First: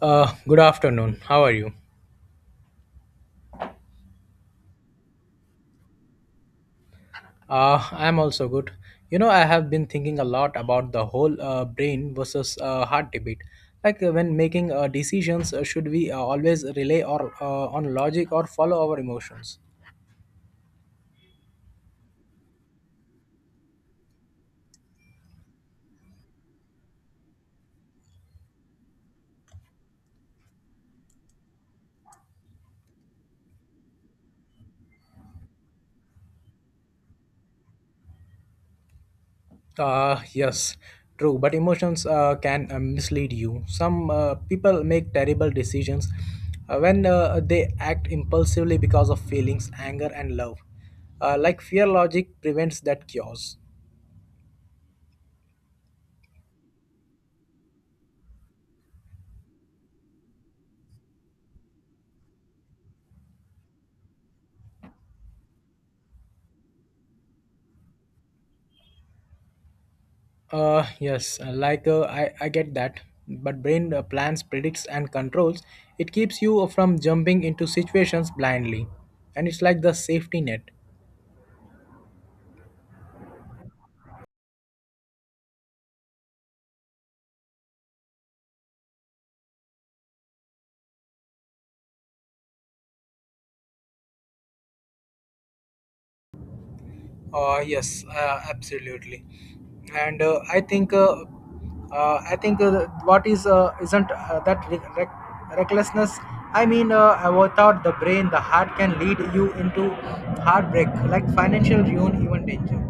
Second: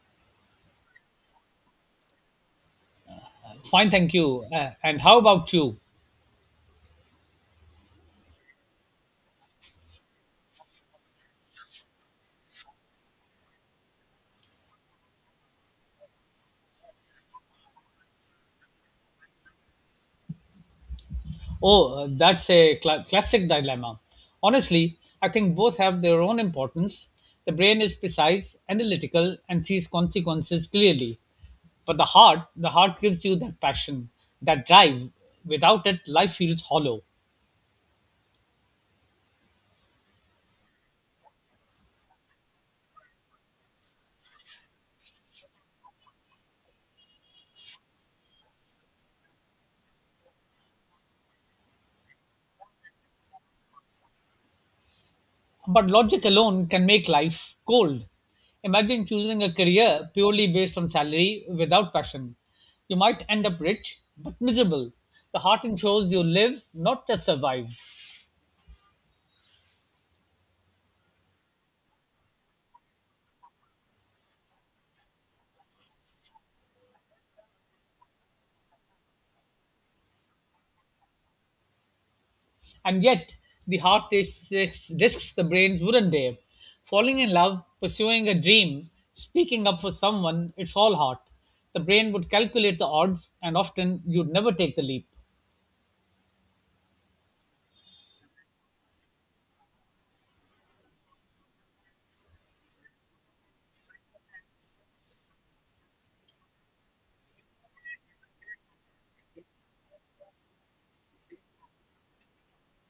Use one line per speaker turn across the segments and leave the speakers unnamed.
Good afternoon. How are you?
Fine, thank you. And how about you?
I'm also good. I have been thinking a lot about the whole brain versus heart debate. Like, when making decisions, should we always rely or on logic or follow our emotions?
Oh, that's a classic dilemma. Honestly, I think both have their own importance. The brain is precise, analytical, and sees consequences clearly. But the heart gives you that passion, that drive. Without it, life feels hollow.
Yes, true. But emotions can mislead you. Some people make terrible decisions when they act impulsively because of feelings, anger, and love. Like fear, logic prevents that chaos.
But logic alone can make life cold. Imagine choosing a career purely based on salary without passion. You might end up rich, but miserable. The heart ensures you live, not just survive.
Yes, like I get that. But brain plans, predicts, and controls. It keeps you from jumping into situations blindly, and it's like the safety net.
And yet, the risks the brains wouldn't dare. Falling in love, pursuing a dream, speaking up for someone, it's all heart. The brain would calculate the odds, and often you'd never take the leap.
Yes, absolutely. And I think what is isn't that recklessness? I mean, without the brain, the heart can lead you into heartbreak, like financial ruin, even danger.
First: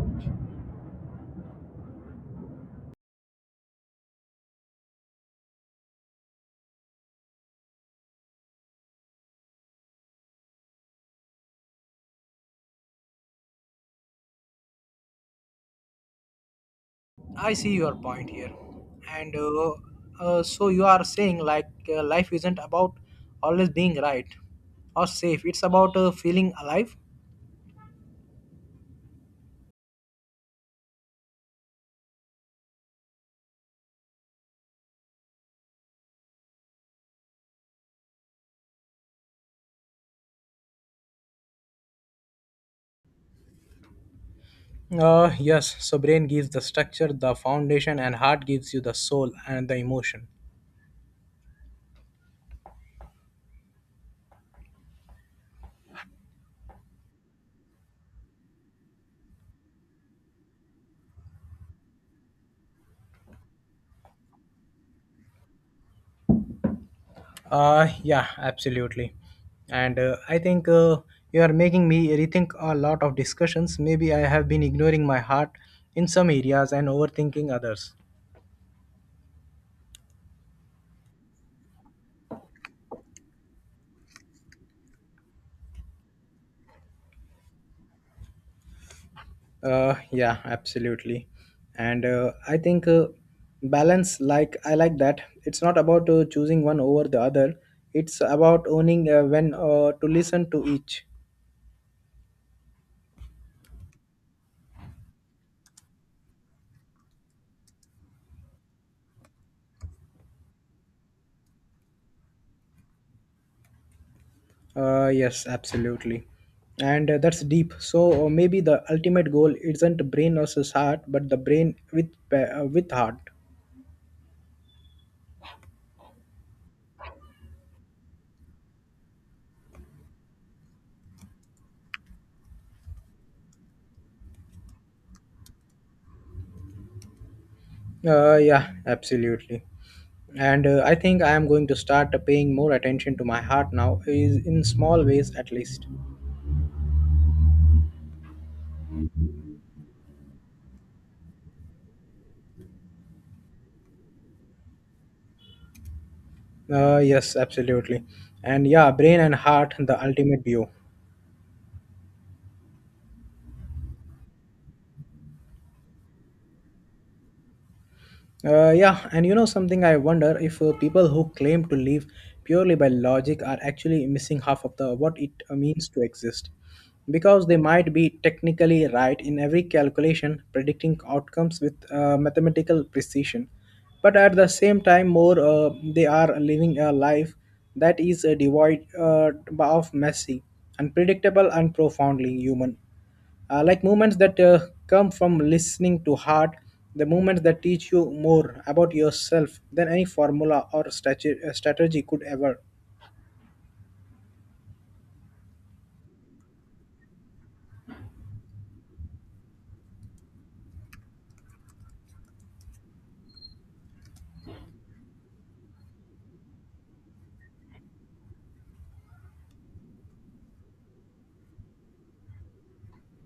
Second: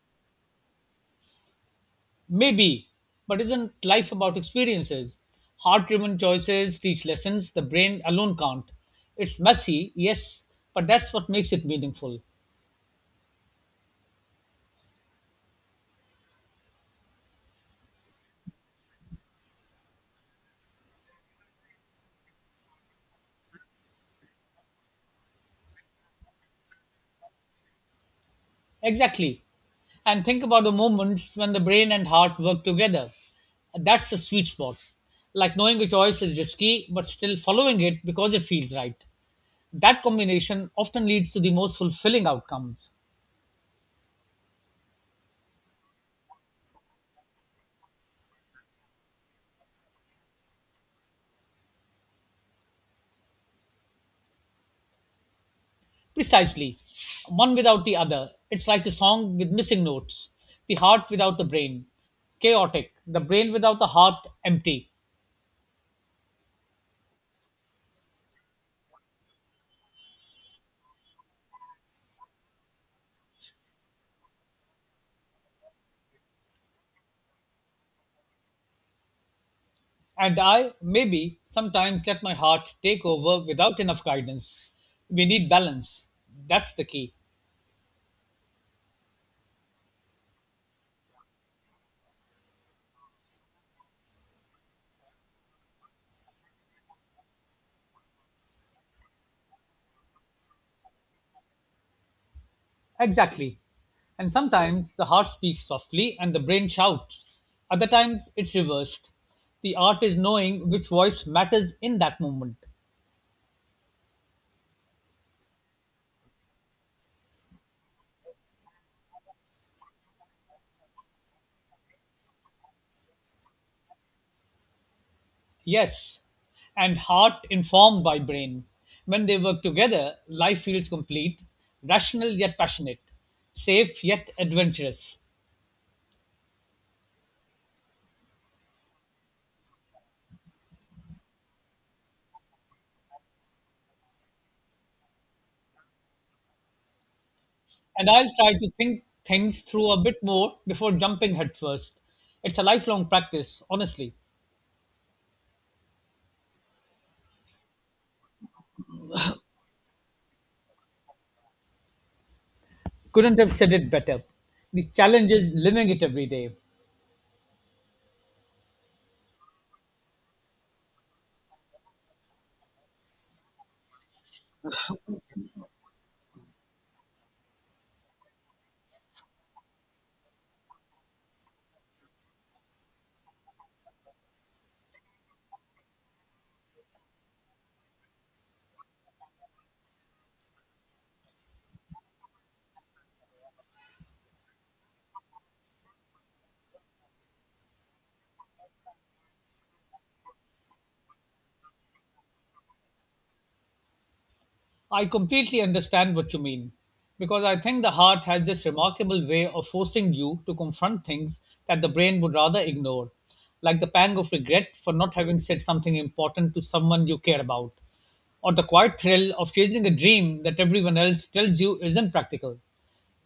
Maybe, but isn't life about experiences? Heart driven choices teach lessons the brain alone can't. It's messy, yes, but that's what makes it meaningful.
I see your point here. And so you are saying, like, life isn't about always being right or safe. It's about feeling alive.
Exactly. And think about the moments when the brain and heart work together. That's the sweet spot. Like knowing a choice is risky, but still following it because it feels right. That combination often leads to the most fulfilling outcomes.
Yes. So brain gives the structure, the foundation, and heart gives you the soul and the emotion.
Precisely. One without the other. It's like a song with missing notes. The heart without the brain. Chaotic. The brain without the heart, empty.
Yeah, absolutely. And I think you are making me rethink a lot of discussions. Maybe I have been ignoring my heart in some areas and overthinking others.
And I, maybe, sometimes let my heart take over without enough guidance. We need balance. That's the key.
Yeah, absolutely. And I think balance, like, I like that. It's not about choosing one over the other. It's about owning when to listen to each.
Exactly. And sometimes the heart speaks softly and the brain shouts. Other times it's reversed. The art is knowing which voice matters in that moment.
Yes, absolutely. And that's deep. So maybe the ultimate goal isn't brain versus heart, but the brain with with heart.
Yes, and heart informed by brain. When they work together, life feels complete, rational yet passionate, safe yet adventurous.
Yeah, absolutely. And I think I am going to start paying more attention to my heart now, is in small ways at least.
And I'll try to think things through a bit more before jumping headfirst. It's a lifelong practice, honestly.
Yes, absolutely. And yeah, brain and heart, the ultimate view.
Couldn't have said it better. The challenge is living it every day.
Yeah, and you know something, I wonder if people who claim to live purely by logic are actually missing half of the what it means to exist. Because they might be technically right in every calculation, predicting outcomes with mathematical precision, but at the same time, more they are living a life that is devoid of messy, unpredictable, and profoundly human. Like movements that come from listening to heart, the movements that teach you more about yourself than any formula or strategy could ever
I completely understand what you mean because I think the heart has this remarkable way of forcing you to confront things that the brain would rather ignore, like the pang of regret for not having said something important to someone you care about, or the quiet thrill of chasing a dream that everyone else tells you isn't practical.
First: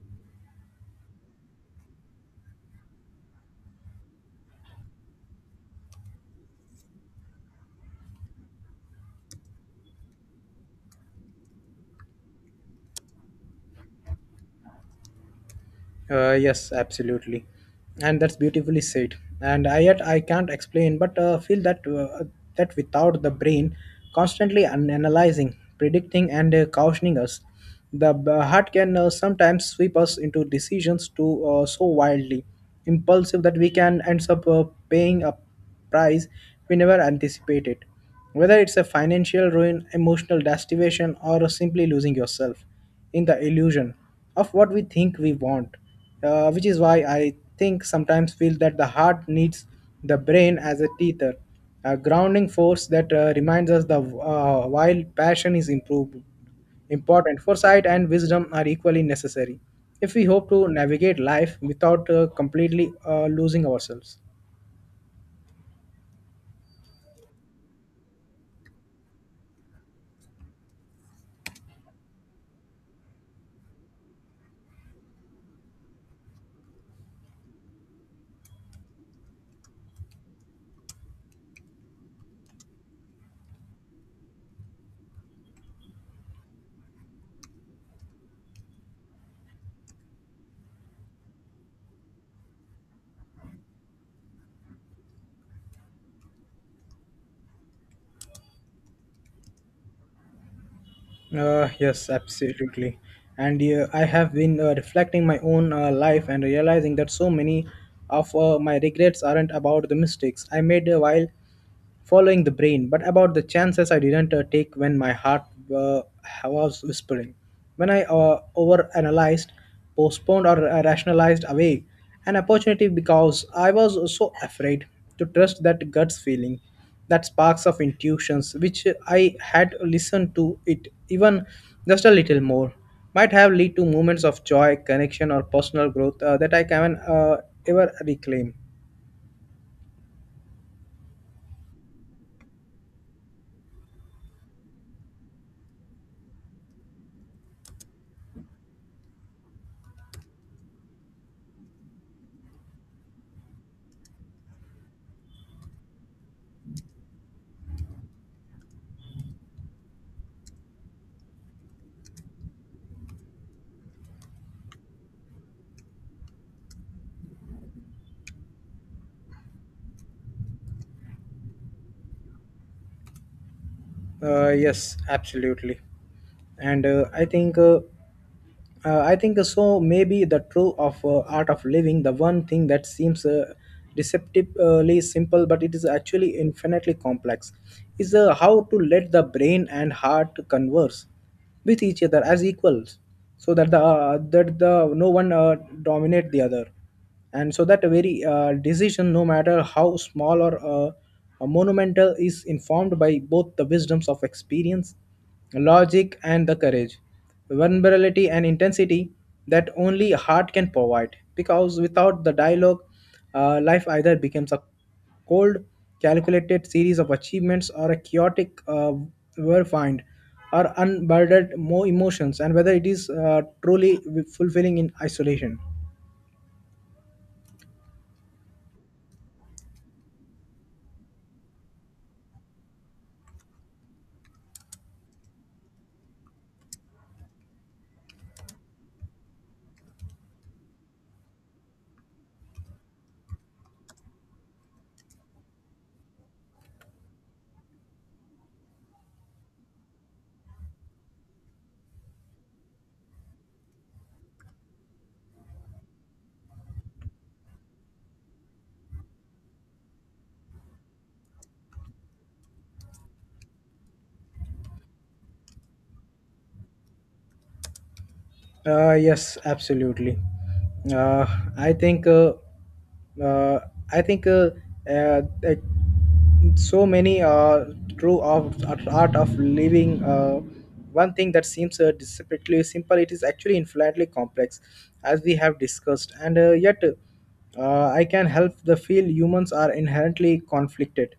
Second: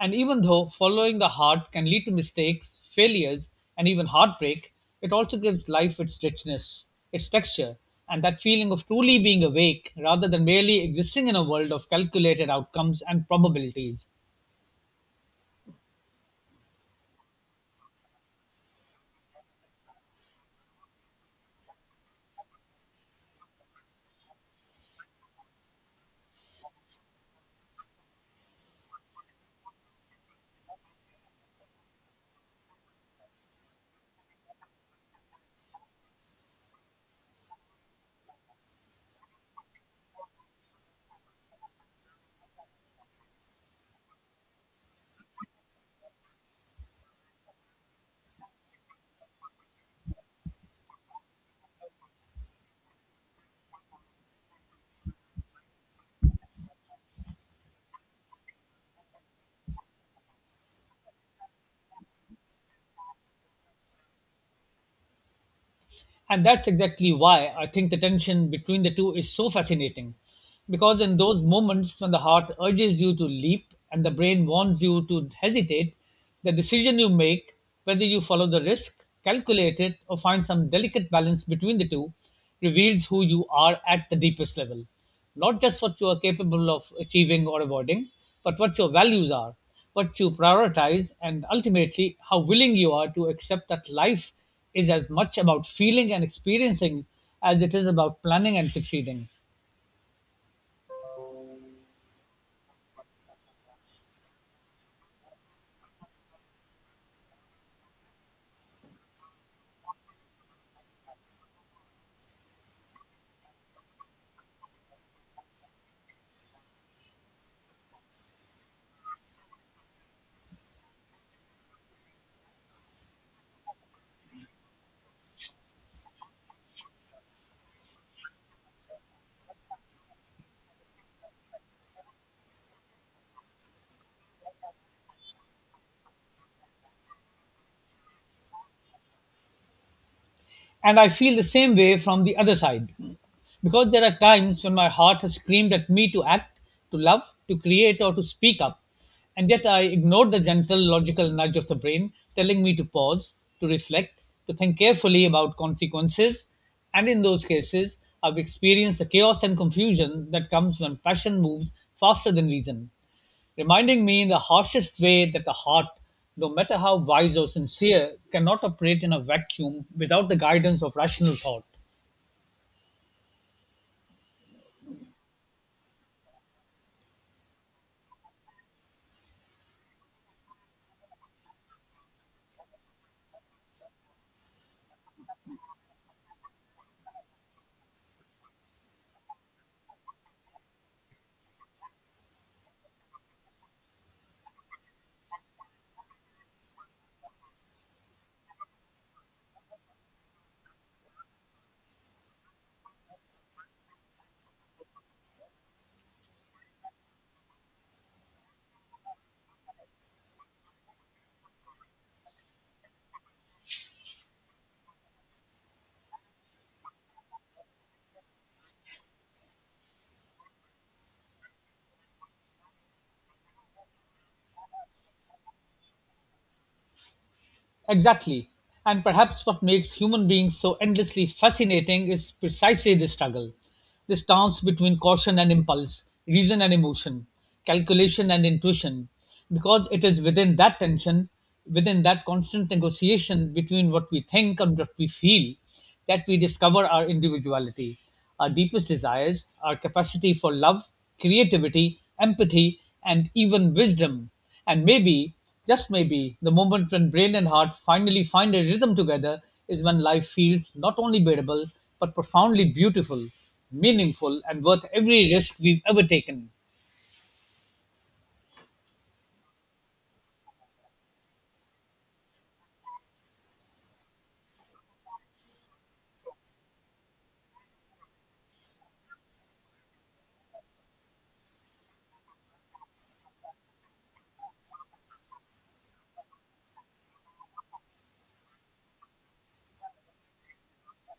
And even though following the heart can lead to mistakes, failures, and even heartbreak, it also gives life its richness, its texture, and that feeling of truly being awake rather than merely existing in a world of calculated outcomes and probabilities.
yes, absolutely. And that's beautifully said. And I, yet I can't explain, but feel that without the brain constantly analyzing, predicting, and cautioning us, the heart can sometimes sweep us into decisions to so wildly impulsive that we can end up paying up price we never anticipated. Whether it's a financial ruin, emotional deprivation, or simply losing yourself in the illusion of what we think we want, which is why I think sometimes feel that the heart needs the brain as a teether, a grounding force that reminds us the, while passion is improved important. Foresight and wisdom are equally necessary if we hope to navigate life without completely losing ourselves.
And that's exactly why I think the tension between the two is so fascinating. Because in those moments when the heart urges you to leap and the brain warns you to hesitate, the decision you make, whether you follow the risk, calculate it, or find some delicate balance between the two, reveals who you are at the deepest level. Not just what you are capable of achieving or avoiding, but what your values are, what you prioritize, and ultimately how willing you are to accept that life is as much about feeling and experiencing as it is about planning and succeeding.
Yes, absolutely. And I have been reflecting my own life and realizing that so many of my regrets aren't about the mistakes I made while following the brain, but about the chances I didn't take when my heart uh, was whispering. When I overanalyzed, postponed, or rationalized away an opportunity because I was so afraid to trust that gut's feeling, that sparks of intuitions which I had listened to it, even just a little more, might have led to moments of joy, connection, or personal growth that I can ever reclaim.
And I feel the same way from the other side. Because there are times when my heart has screamed at me to act, to love, to create, or to speak up. And yet I ignored the gentle logical nudge of the brain telling me to pause, to reflect, to think carefully about consequences. And in those cases, I've experienced the chaos and confusion that comes when passion moves faster than reason, reminding me in the harshest way that the heart, no matter how wise or sincere, cannot operate in a vacuum without the guidance of rational thought.
Yes, absolutely. And I think so. Maybe the true of art of living, the one thing that seems deceptively simple, but it is actually infinitely complex, is how to let the brain and heart converse with each other as equals, so that the no one dominate the other, and so that very decision, no matter how small or monumental, is informed by both the wisdoms of experience, logic, and the courage, vulnerability, and intensity that only heart can provide. Because without the dialogue, life either becomes a cold, calculated series of achievements or a chaotic verified or unburdened more emotions, and whether it is truly fulfilling in isolation.
Exactly. And perhaps what makes human beings so endlessly fascinating is precisely this struggle, this dance between caution and impulse, reason and emotion, calculation and intuition, because it is within that tension, within that constant negotiation between what we think and what we feel, that we discover our individuality, our deepest desires, our capacity for love, creativity, empathy, and even wisdom. And maybe, just maybe, the moment when brain and heart finally find a rhythm together is when life feels not only bearable, but profoundly beautiful, meaningful, and worth every risk we've ever taken.
Yes, absolutely. Uh, I think uh, uh, I think that so many true of art of living. One thing that seems desperately simple, it is actually infinitely complex, as we have discussed, and yet I can help the feel humans are inherently conflicted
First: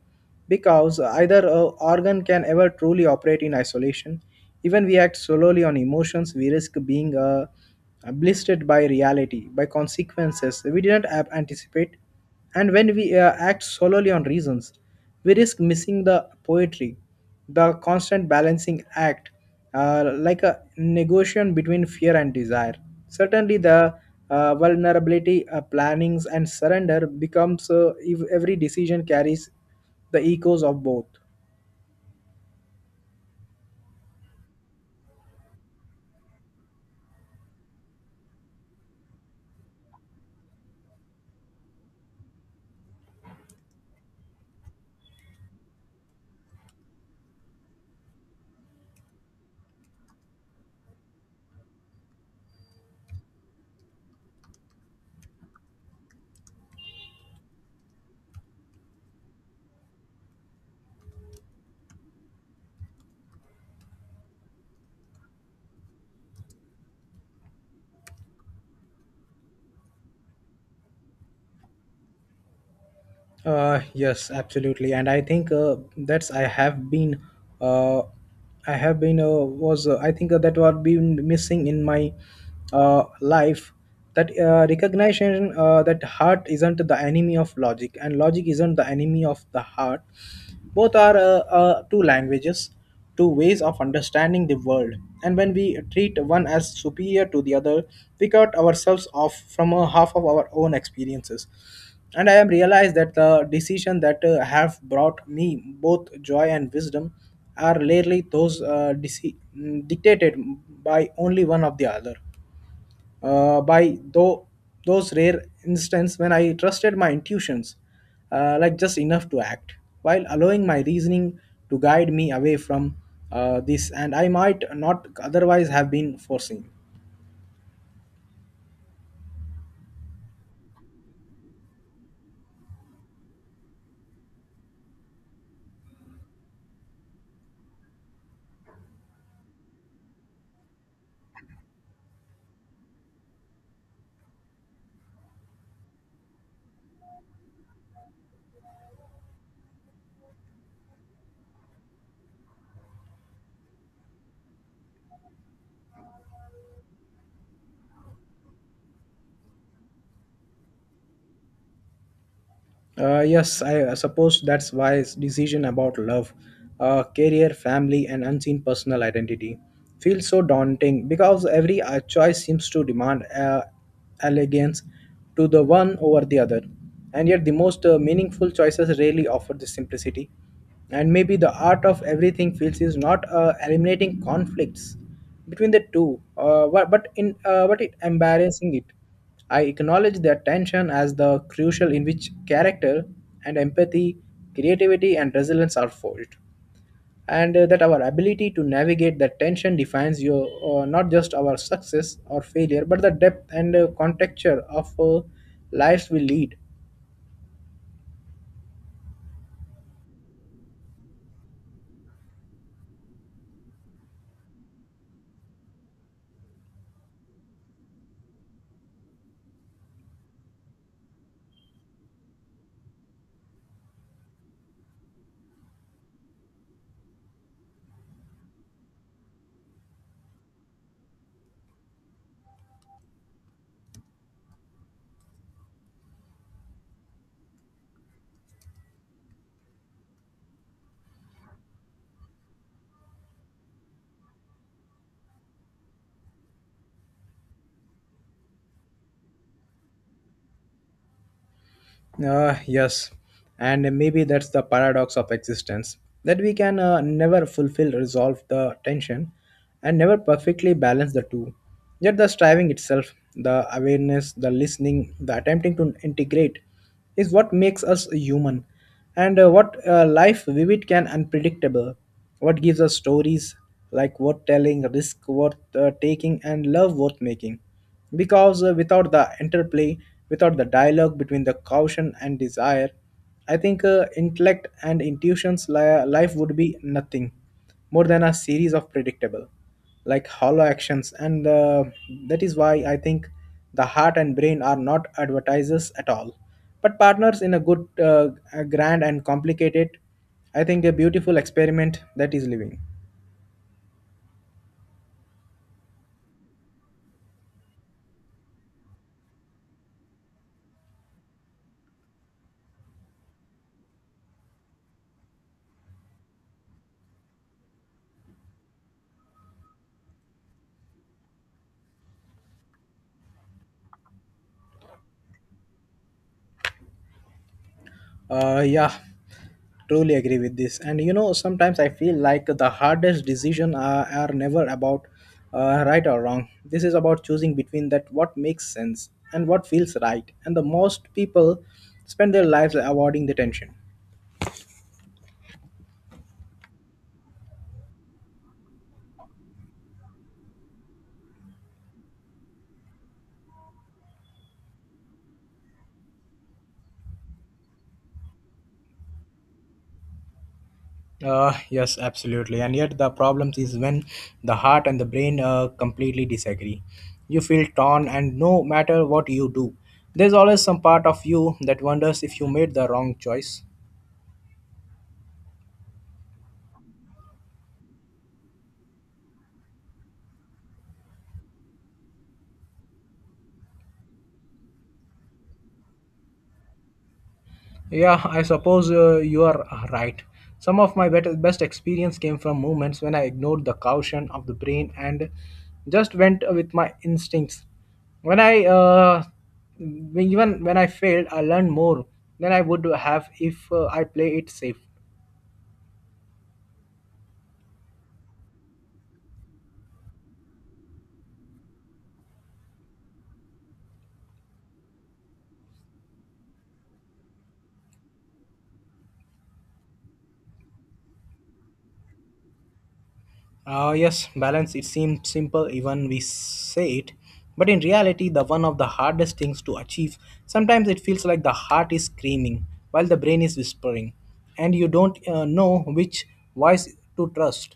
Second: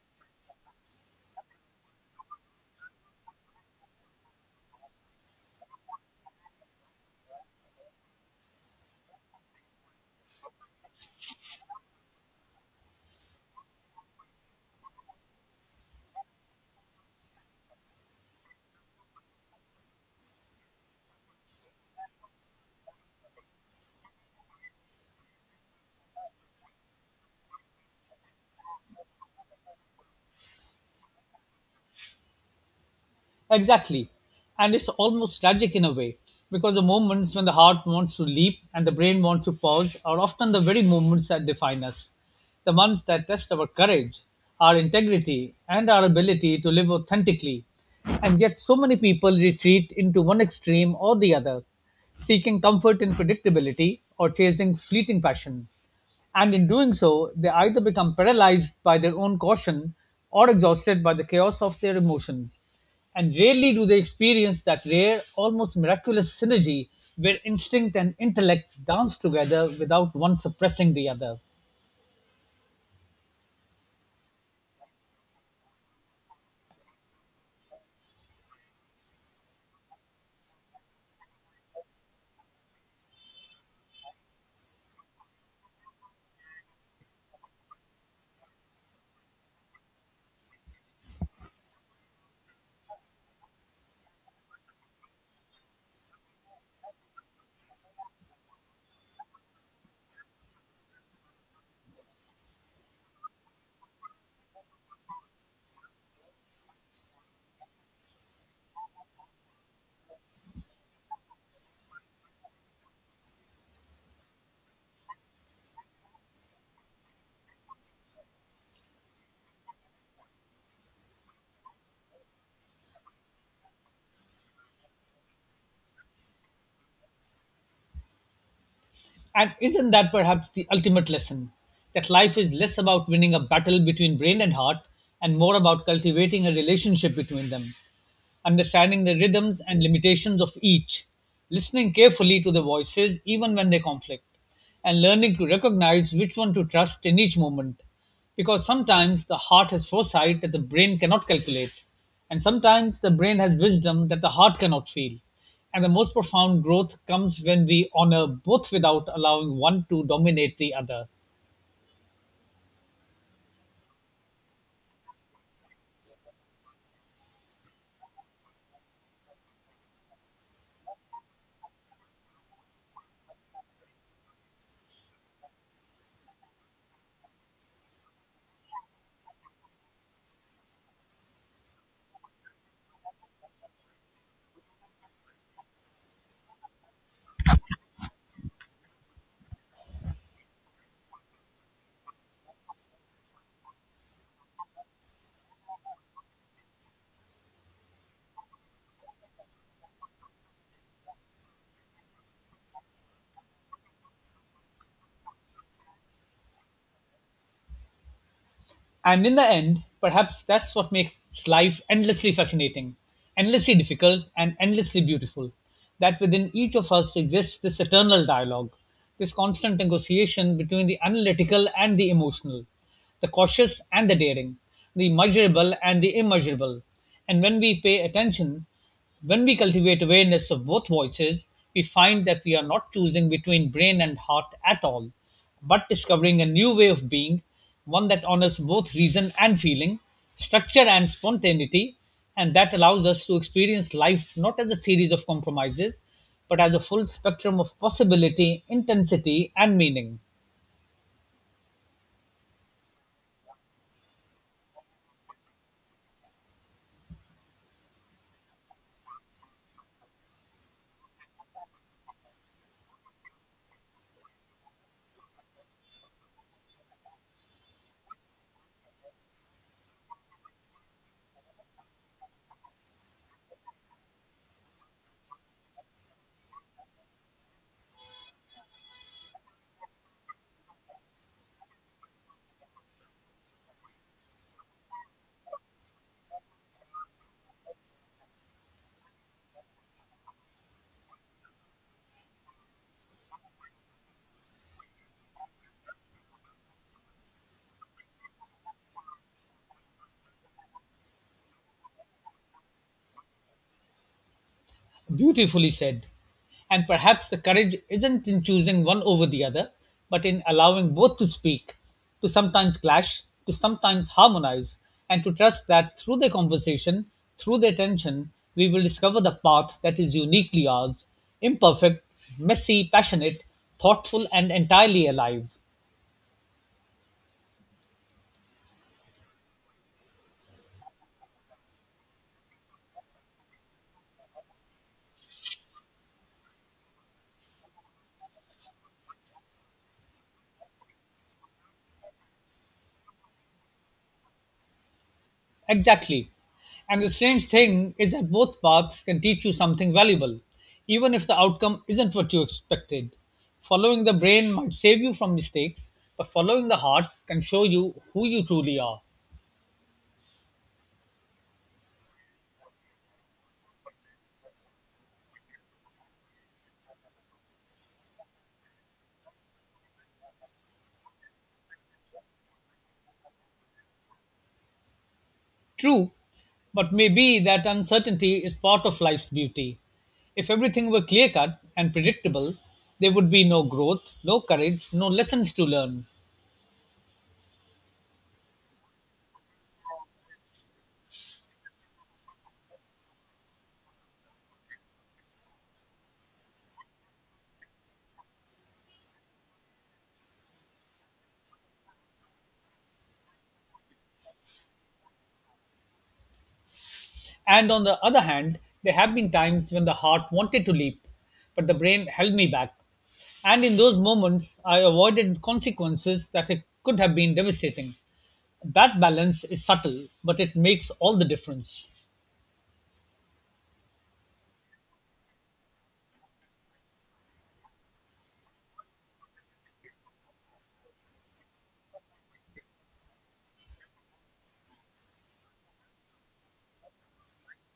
because either organ can ever truly operate in isolation. Even we act solely on emotions, we risk being blistered by reality, by consequences we didn't anticipate. And when we act solely on reasons, we risk missing the poetry, the constant balancing act, like a negotiation between fear and desire. Certainly, the vulnerability, plannings and surrender becomes if every decision carries the echoes of both.
Exactly. And it's almost tragic in a way, because the moments when the heart wants to leap and the brain wants to pause are often the very moments that define us. The ones that test our courage, our integrity, and our ability to live authentically. And yet, so many people retreat into one extreme or the other, seeking comfort in predictability or chasing fleeting passion. And in doing so, they either become paralyzed by their own caution or exhausted by the chaos of their emotions. And rarely do they experience that rare, almost miraculous synergy where instinct and intellect dance together without one suppressing the other.
Yes, absolutely, and I think that's I have been, uh, I have been uh, was I think that what been missing in my life, that recognition, that heart isn't the enemy of logic and logic isn't the enemy of the heart. Both are two languages. Two ways of understanding the world. And when we treat one as superior to the other, we cut ourselves off from a half of our own experiences. And I am realized that the decision that have brought me both joy and wisdom are rarely those dictated by only one of the other, by though those rare instances when I trusted my intuitions, like just enough to act, while allowing my reasoning to guide me away from this, and I might not otherwise have been foreseen.
And isn't that perhaps the ultimate lesson? That life is less about winning a battle between brain and heart and more about cultivating a relationship between them, understanding the rhythms and limitations of each, listening carefully to the voices even when they conflict, and learning to recognize which one to trust in each moment, because sometimes the heart has foresight that the brain cannot calculate, and sometimes the brain has wisdom that the heart cannot feel. And the most profound growth comes when we honor both without allowing one to dominate the other.
Yes, I suppose that's why his decision about love, career, family, and unseen personal identity feels so daunting, because every choice seems to demand allegiance to the one over the other. And yet, the most meaningful choices rarely offer this simplicity. And maybe the art of everything feels is not eliminating conflicts between the two, but in but it embarrassing it. I acknowledge that tension as the crucial in which character and empathy, creativity, and resilience are forged, and that our ability to navigate that tension defines your, not just our success or failure, but the depth and contexture of lives we lead.
And in the end, perhaps that's what makes life endlessly fascinating, endlessly difficult, and endlessly beautiful. That within each of us exists this eternal dialogue, this constant negotiation between the analytical and the emotional, the cautious and the daring, the measurable and the immeasurable. And when we pay attention, when we cultivate awareness of both voices, we find that we are not choosing between brain and heart at all, but discovering a new way of being, one that honors both reason and feeling, structure and spontaneity, and that allows us to experience life not as a series of compromises, but as a full spectrum of possibility, intensity, and meaning.
Yes, and maybe that's the paradox of existence, that we can never fulfill, resolve the tension, and never perfectly balance the two. Yet, the striving itself, the awareness, the listening, the attempting to integrate is what makes us human, and what life vivid can unpredictable, what gives us stories, like, worth telling, risk worth taking, and love worth making, because without the interplay, without the dialogue between the caution and desire, I think intellect and intuitions, life would be nothing more than a series of predictable, like, hollow actions, and that is why I think the heart and brain are not advertisers at all, but partners in a good, a grand and complicated, I think, a beautiful experiment that is living.
Beautifully said. And perhaps the courage isn't in choosing one over the other, but in allowing both to speak, to sometimes clash, to sometimes harmonize, and to trust that through their conversation, through their tension, we will discover the path that is uniquely ours, imperfect, messy, passionate, thoughtful, and entirely alive.
Yeah, truly agree with this. And sometimes I feel like the hardest decision are never about right or wrong. This is about choosing between that what makes sense and what feels right, and the most people spend their lives avoiding the tension.
Exactly. And the strange thing is that both paths can teach you something valuable, even if the outcome isn't what you expected. Following the brain might save you from mistakes, but following the heart can show you who you truly are.
Yes, absolutely. And yet, the problem is when the heart and the brain completely disagree. You feel torn, and no matter what you do, there's always some part of you that wonders if you made the wrong choice.
True, but maybe that uncertainty is part of life's beauty. If everything were clear cut and predictable, there would be no growth, no courage, no lessons to learn.
Yeah, I suppose you are right. Some of my best experience came from moments when I ignored the caution of the brain and just went with my instincts. When I uh, Even when I failed, I learned more than I would have if I play it safe.
And on the other hand, there have been times when the heart wanted to leap, but the brain held me back. And in those moments, I avoided consequences that it could have been devastating. That balance is subtle, but it makes all the difference.
Yes, balance. It seems simple, even we say it. But in reality, the one of the hardest things to achieve. Sometimes it feels like the heart is screaming while the brain is whispering, and you don't know which voice to trust.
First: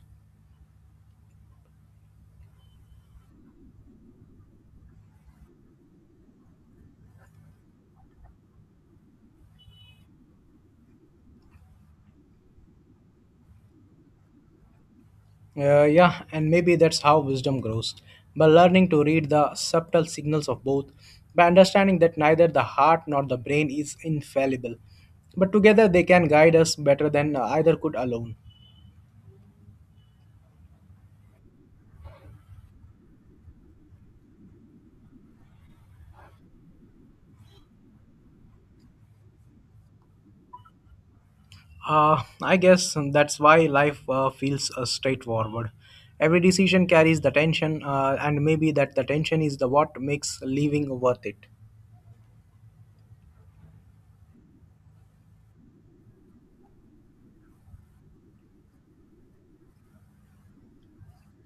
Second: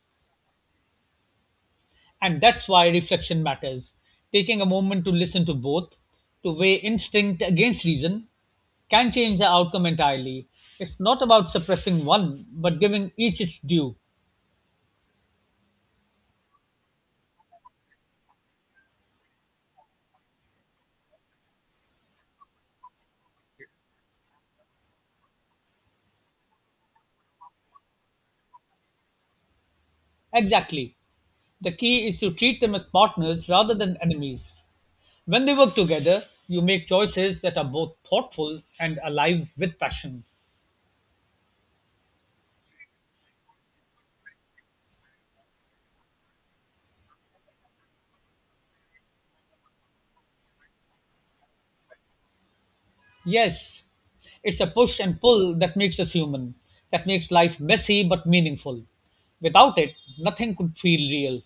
And that's why reflection matters. Taking a moment to listen to both, to weigh instinct against reason, can change the outcome entirely. It's not about suppressing one, but giving each its due.
Yeah, and maybe that's how wisdom grows by learning to read the subtle signals of both, by understanding that neither the heart nor the brain is infallible, but together they can guide us better than either could alone.
Exactly. The key is to treat them as partners rather than enemies. When they work together, you make choices that are both thoughtful and alive with passion.
I guess that's why life feels straightforward. Every decision carries the tension, and maybe that the tension is the what makes living worth it.
Yes, it's a push and pull that makes us human, that makes life messy but meaningful. Without it, nothing could feel real.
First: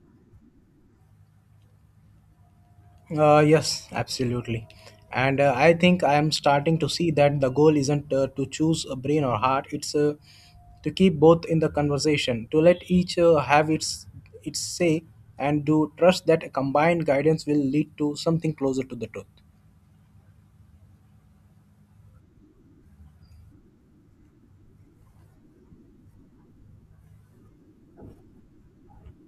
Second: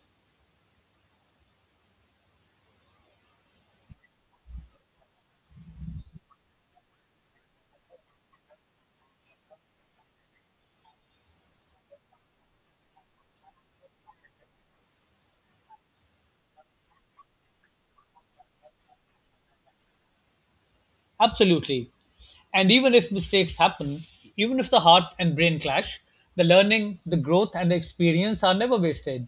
Yes, absolutely. And I think I am starting to see that the goal isn't to choose a brain or heart. It's to keep both in the conversation, to let each have its say, and to trust that a combined guidance will lead to something closer to the truth.
Absolutely. And even if mistakes happen, even if the heart and brain clash, the learning, the growth, and the experience are never wasted.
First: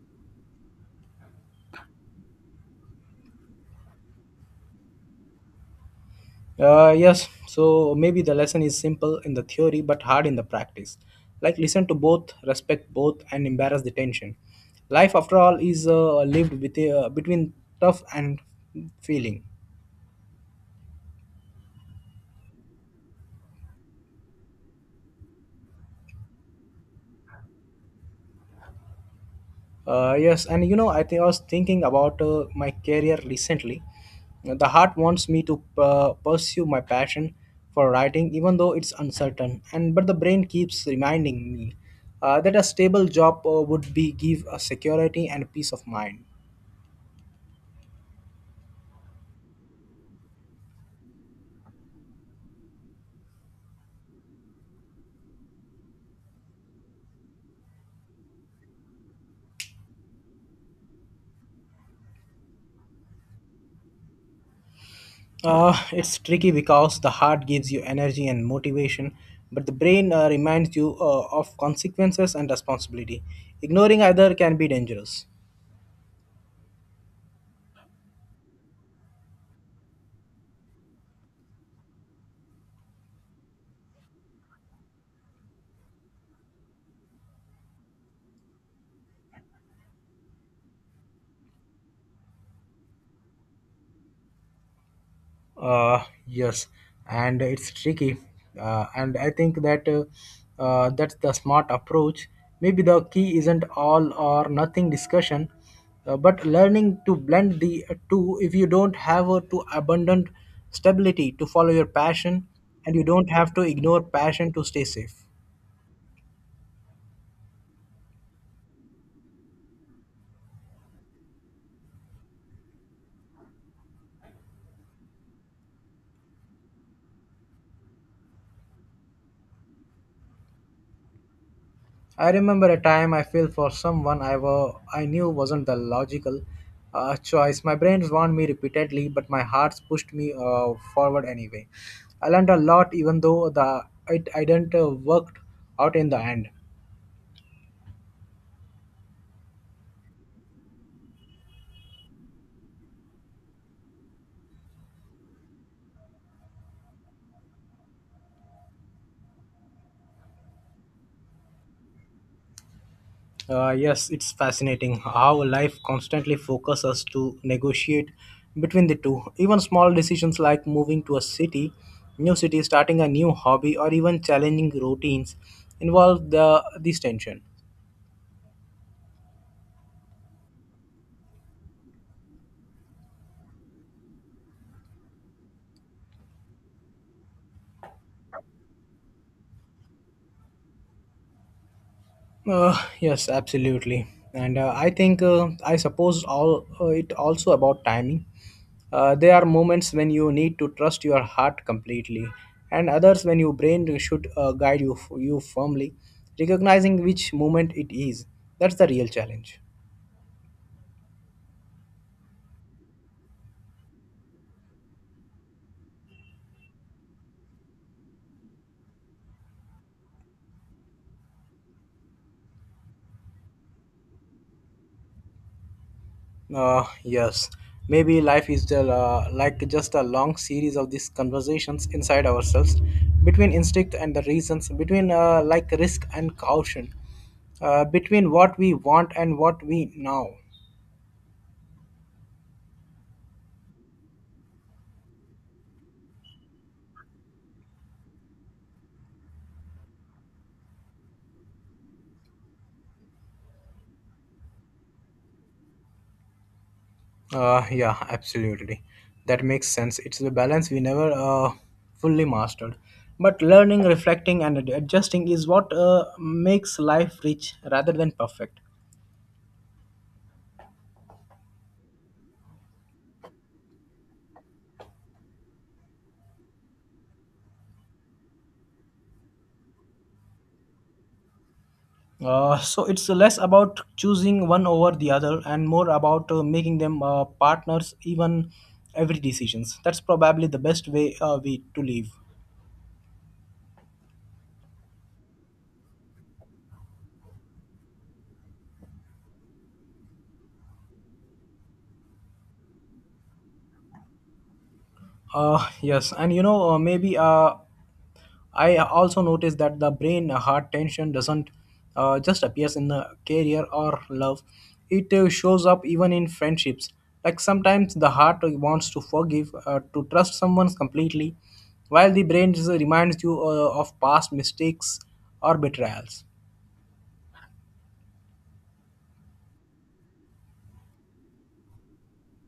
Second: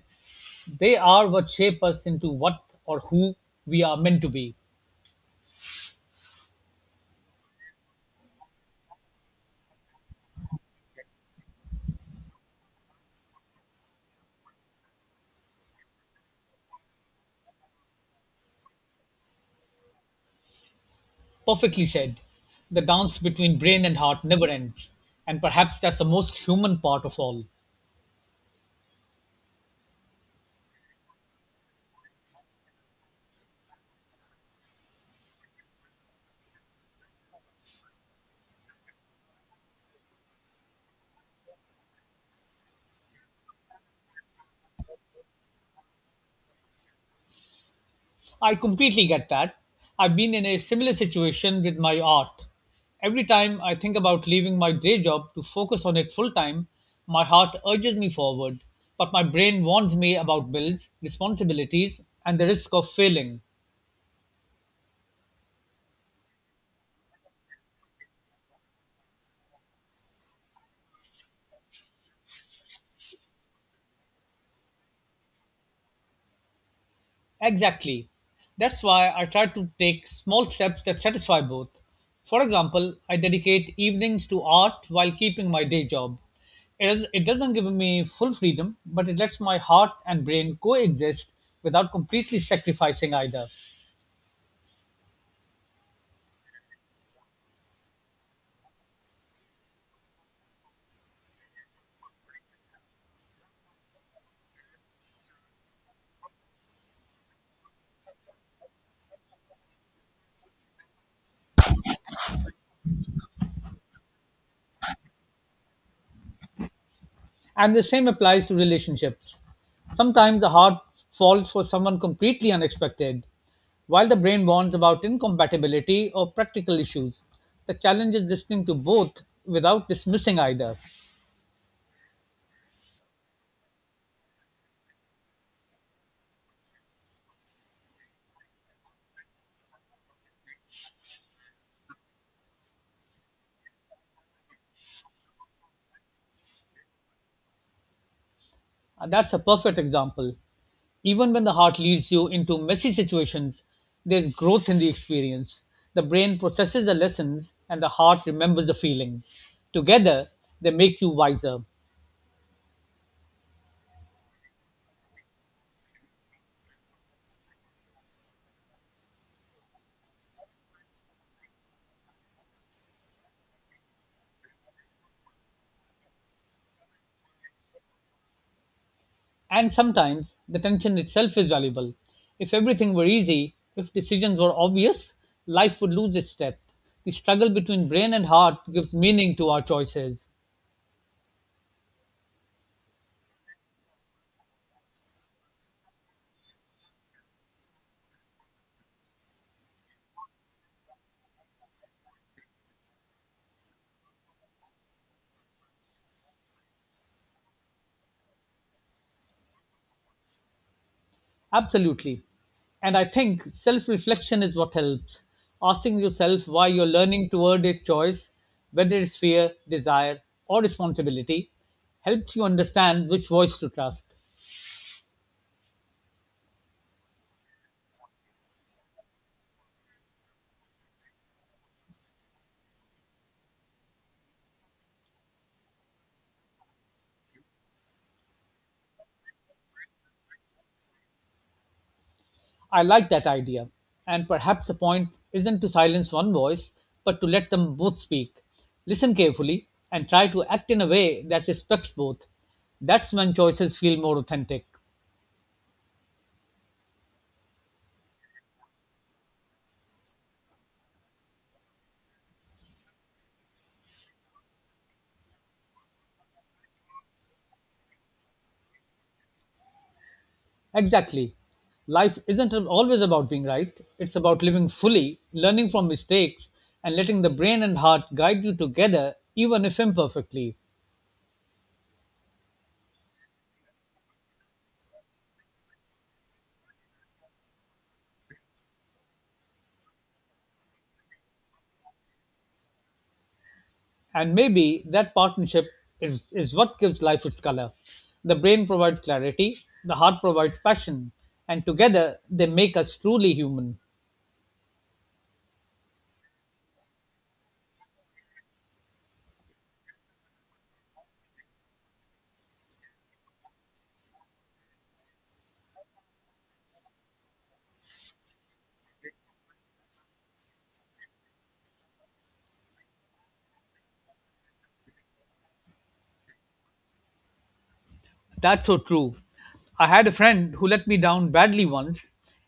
They are what shape us into what or who we are meant to be.
Yes, so maybe the lesson is simple in the theory but hard in the practice. Like listen to both, respect both, and embrace the tension. Life, after all, is lived with, between tough and feeling.
Perfectly said. The dance between brain and heart never ends, and perhaps that's the most human part of all.
Think I was thinking about my career recently. The heart wants me to pursue my passion for writing, even though it's uncertain. And but the brain keeps reminding me that a stable job would be give a security and peace of mind.
I completely get that. I've been in a similar situation with my art. Every time I think about leaving my day job to focus on it full time, my heart urges me forward, but my brain warns me about bills, responsibilities, and the risk of failing.
It's tricky because the heart gives you energy and motivation, but the brain reminds you of consequences and responsibility. Ignoring either can be dangerous.
Exactly. That's why I try to take small steps that satisfy both. For example, I dedicate evenings to art while keeping my day job. It doesn't give me full freedom, but it lets my heart and brain coexist without completely sacrificing either.
Uh, yes, and it's tricky. And I think that that's the smart approach. Maybe the key isn't all or nothing discussion, but learning to blend the two if you don't have a too abundant stability to follow your passion and you don't have to ignore passion to stay safe.
And the same applies to relationships. Sometimes the heart falls for someone completely unexpected, while the brain warns about incompatibility or practical issues. The challenge is listening to both without dismissing either.
I remember a time I fell for someone I knew wasn't the logical choice. My brain warned me repeatedly, but my heart pushed me forward anyway. I learned a lot, even though the it I didn't worked out in the end.
That's a perfect example. Even when the heart leads you into messy situations, there's growth in the experience. The brain processes the lessons and the heart remembers the feeling. Together, they make you wiser.
Yes, it's fascinating how life constantly focuses us to negotiate between the two. Even small decisions like moving to a city, new city, starting a new hobby, or even challenging routines involve the this tension.
And sometimes the tension itself is valuable. If everything were easy, if decisions were obvious, life would lose its depth. The struggle between brain and heart gives meaning to our choices.
Yes, absolutely. And I think I suppose all it also about timing. There are moments when you need to trust your heart completely, and others when your brain should guide you firmly, recognizing which moment it is. That's the real challenge.
Absolutely. And I think self reflection is what helps. Asking yourself why you're learning toward a choice, whether it's fear, desire, or responsibility, helps you understand which voice to trust.
Uh, yes, maybe life is just, just a long series of these conversations inside ourselves, between instinct and the reasons, between risk and caution, between what we want and what we know.
I like that idea. And perhaps the point isn't to silence one voice, but to let them both speak. Listen carefully and try to act in a way that respects both. That's when choices feel more authentic.
Yeah, absolutely. That makes sense. It's the balance we never fully mastered. But learning, reflecting, and adjusting is what makes life rich rather than perfect.
Exactly. Life isn't always about being right, it's about living fully, learning from mistakes, and letting the brain and heart guide you together, even if imperfectly.
So it's less about choosing one over the other and more about making them partners even every decisions that's probably the best way we to live.
And maybe that partnership is what gives life its color. The brain provides clarity, the heart provides passion, and together they make us truly human.
Yes and you know maybe I also noticed that the brain heart tension doesn't just appears in the career or love. It shows up even in friendships. Like sometimes the heart wants to forgive, to trust someone completely, while the brain just reminds you of past mistakes or betrayals.
That's so true. I had a friend who let me down badly once,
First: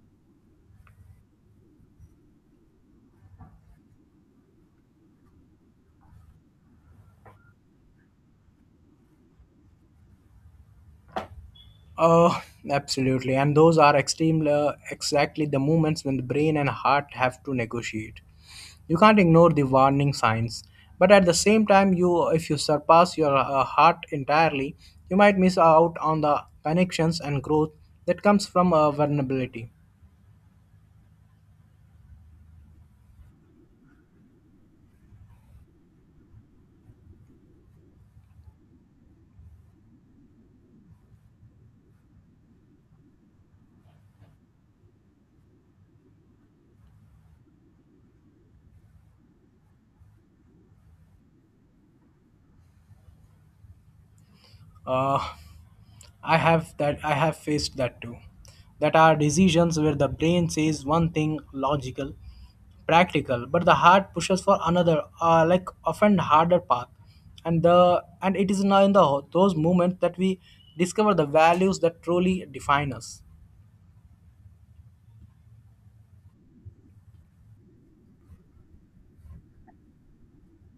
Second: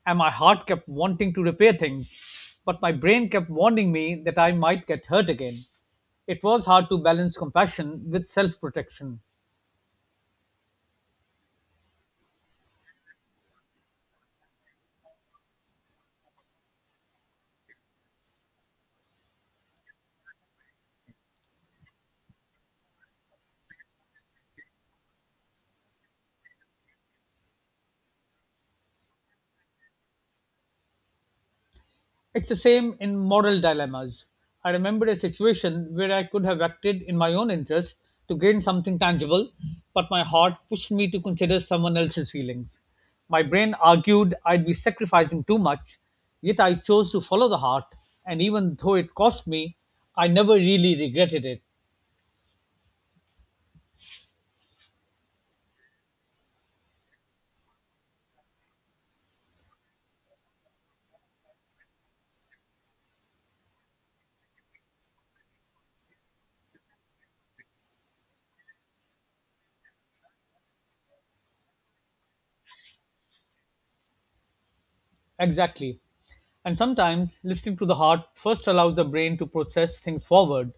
and my heart kept wanting to repair things, but my brain kept warning me that I might get hurt again. It was hard to balance compassion with self protection.
Uh, absolutely. And those are extreme, exactly the moments when the brain and heart have to negotiate. You can't ignore the warning signs, but at the same time, you if you surpass your heart entirely, you might miss out on the connections and growth that comes from vulnerability.
It's the same in moral dilemmas. I remembered a situation where I could have acted in my own interest to gain something tangible, but my heart pushed me to consider someone else's feelings. My brain argued I'd be sacrificing too much, yet I chose to follow the heart, and even though it cost me, I never really regretted it.
Uh, I have faced that too. That are decisions where the brain says one thing logical, practical, but the heart pushes for another, often harder path. And the and it is now in the those moments that we discover the values that truly define us.
Exactly. And sometimes listening to the heart first allows the brain to process things forward,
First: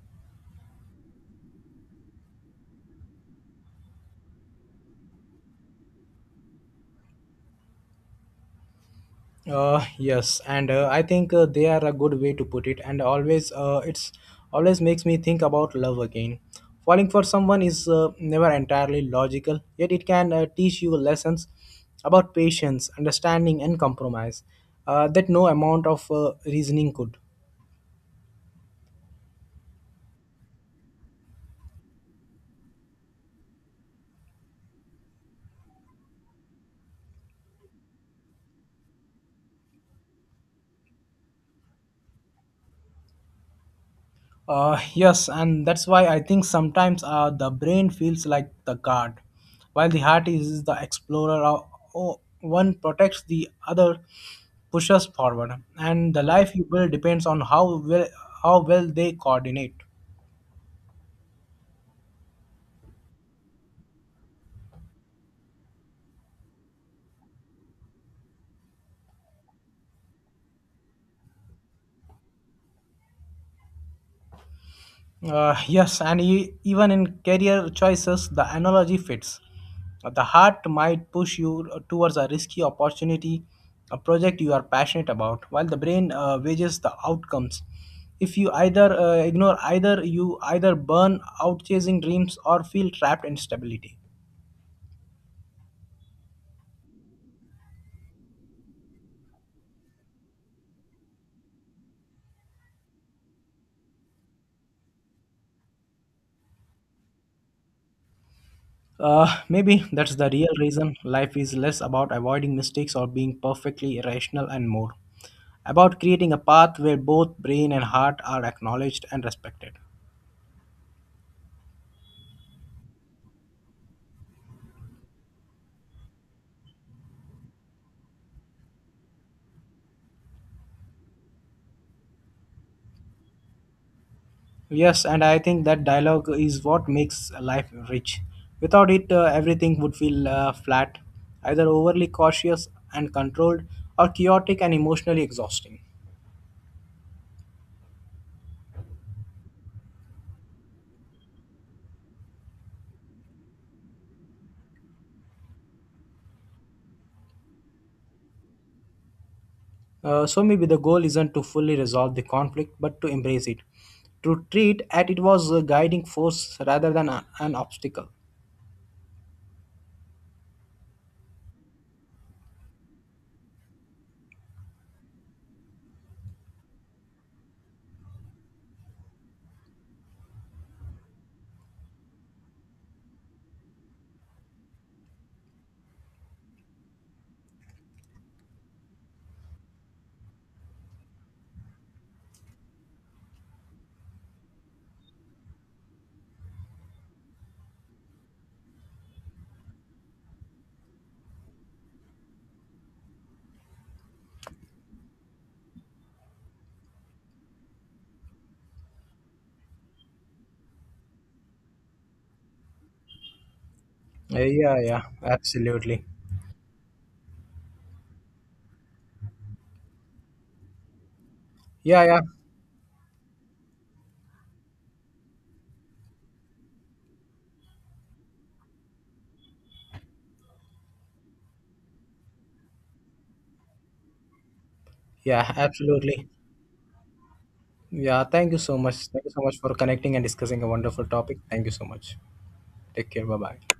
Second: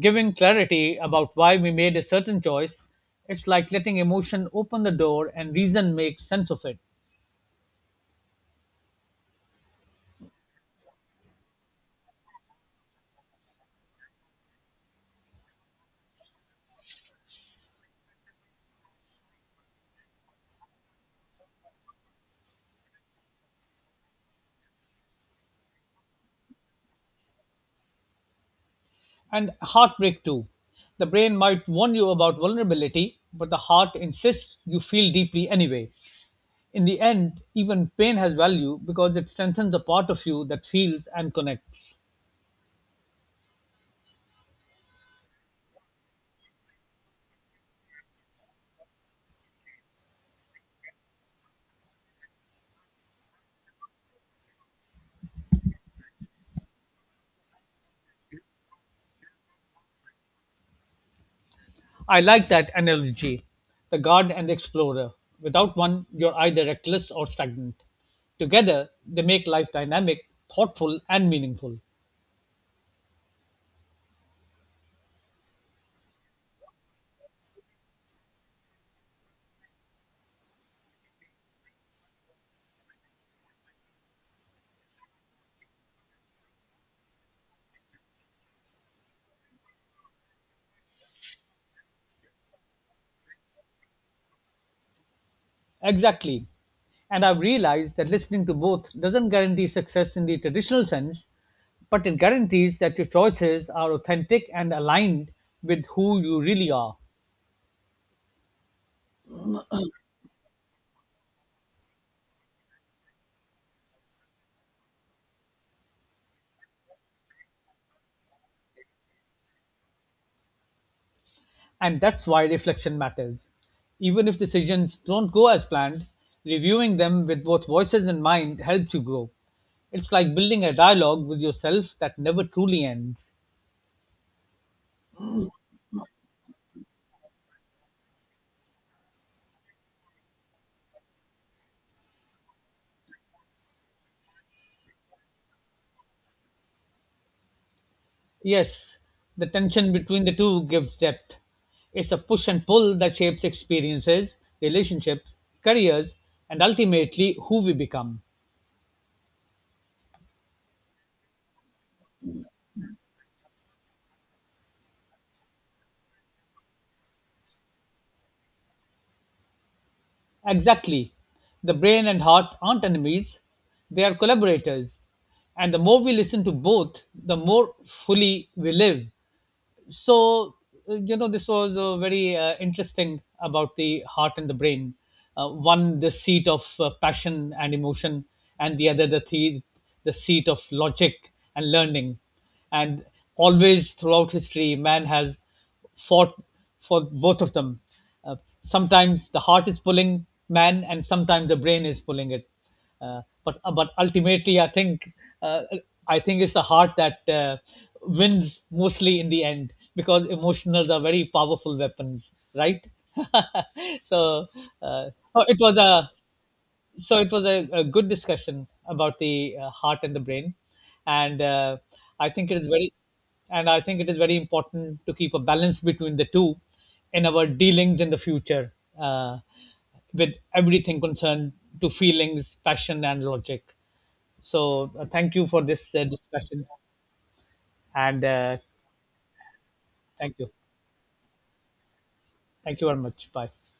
giving clarity about why we made a certain choice. It's like letting emotion open the door and reason make sense of it.
Yes, and I think they are a good way to put it. And always, it's always makes me think about love again. Falling for someone is never entirely logical, yet it can teach you lessons about patience, understanding, and compromise that no amount of reasoning could.
And heartbreak too. The brain might warn you about vulnerability, but the heart insists you feel deeply anyway. In the end, even pain has value because it strengthens a part of you that feels and connects.
Yes, and that's why I think sometimes the brain feels like the guard, while the heart is the explorer. One protects the other, pushes forward, and the life you build depends on how well they coordinate.
I like that analogy, the guard and the explorer. Without one, you're either reckless or stagnant. Together, they make life dynamic, thoughtful, and meaningful.
Yes, and even in career choices, the analogy fits. The heart might push you towards a risky opportunity, a project you are passionate about, while the brain wages the outcomes. If you either ignore either, you either burn out chasing dreams or feel trapped in stability.
Exactly. And I've realized that listening to both doesn't guarantee success in the traditional sense, but it guarantees that your choices are authentic and aligned with who you really are.
Maybe that's the real reason life is less about avoiding mistakes or being perfectly irrational and more about creating a path where both brain and heart are acknowledged and respected.
And that's why reflection matters. Even if decisions don't go as planned, reviewing them with both voices in mind helps you grow. It's like building a dialogue with yourself that never truly ends.
Yes, and I think that dialogue is what makes life rich. Without it, everything would feel flat, either overly cautious and controlled or chaotic and emotionally exhausting.
Yes, the tension between the two gives depth. It's a push and pull that shapes experiences, relationships, careers, and ultimately who we become.
So maybe the goal isn't to fully resolve the conflict, but to embrace it, to treat at it was a guiding force rather than an obstacle.
Exactly. The brain and heart aren't enemies, they are collaborators. And the more we listen to both, the more fully we live. So this was very interesting about the heart and the brain. One the seat of passion and emotion, and the other the the seat of logic and learning. And always throughout history man has fought for both of them. uh, Sometimes the heart is pulling man and sometimes the brain is pulling it. But ultimately I think, uh, I think it's the heart that wins mostly in the end, because emotionals are very powerful weapons, right? so
Yeah,
uh, oh, it was
absolutely.
a it was a good discussion about the heart and the brain. And
Yeah, yeah,
i think it is very I think it is very important to keep a balance between the two in our dealings in the future, uh, with everything concerned to feelings, passion and logic. So thank you
yeah,
for this
absolutely.
discussion.
Yeah,
And
thank you so much. Thank you so much for connecting and
Thank you.
discussing a wonderful topic. Thank you so much.
Thank you very
Take care.
much.
Bye
Bye.
bye.